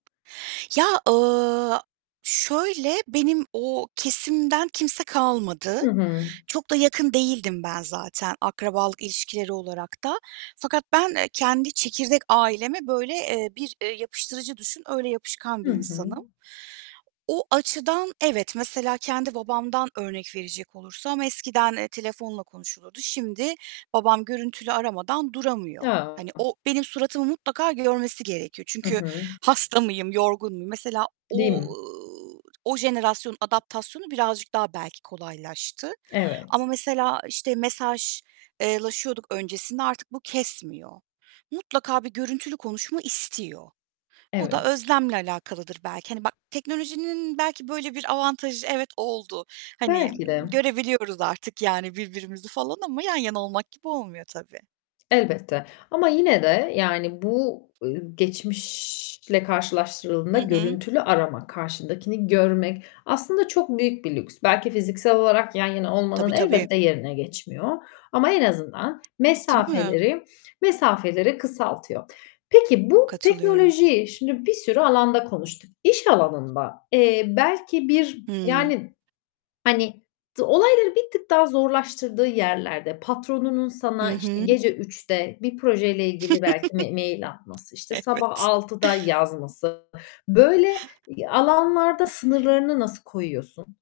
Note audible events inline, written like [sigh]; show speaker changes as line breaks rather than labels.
Ya, ııı, şöyle benim o kesimden kimse kalmadı.
Hı hı.
Çok da yakın değildim ben zaten akrabalık ilişkileri olarak da; fakat ben, eee, kendi çekirdek aileme böyle, eee, bir, eee, yapıştırıcı düşün, öyle yapışkan
Hı
bir
hı.
insanım. O açıdan evet, mesela kendi babamdan örnek verecek olursam, eskiden, eee, telefonla konuşulurdu, şimdi babam görüntülü aramadan duramıyor.
Ya.
Hani, o benim suratımı mutlaka görmesi gerekiyor.
Hı
Çünkü,
hı.
hasta mıyım, yorgun muyum? Mesela,
Değil
ooo,
mi?
o jenerasyonun adaptasyonu birazcık daha belki kolaylaştı ama
Evet.
mesela işte mesaj eee, laşıyorduk öncesinde artık bu kesmiyor. Mutlaka bir görüntülü konuşma istiyor. O da
Evet.
özlemle alakalıdır belki, hani bak, teknolojinin belki böyle bir avantajı, evet oldu. Hani,
Belki de.
görebiliyoruz artık yani birbirimizi falan ama yan yana olmak gibi olmuyor tabii.
Elbette ama yine de, yani bu, ııı, geçmişle
Hı
karşılaştırıldığında
hı.
görüntülü arama, karşındakini görmek aslında çok büyük bir lüks. Belki fiziksel olarak yan yana
Tabii,
olmanın
tabii.
elbette yerine geçmiyor ama en azından
Değil mi?
mesafeleri mesafeleri kısaltıyor. Peki, bu
Katılıyorum.
teknolojiyi şimdi bir sürü alanda konuştuk. İş alanında, eee, belki bir,
Hıı.
yani, hani, d olayları bir tık daha zorlaştırdığı yerlerde, patronunun
Hı
sana işte
hı.
gece 3'te bir projeyle ilgili belki m mail
[chuckles]
atması, işte sabah
Evet.
6'da yazması, böyle alanlarda sınırlarını nasıl koyuyorsun?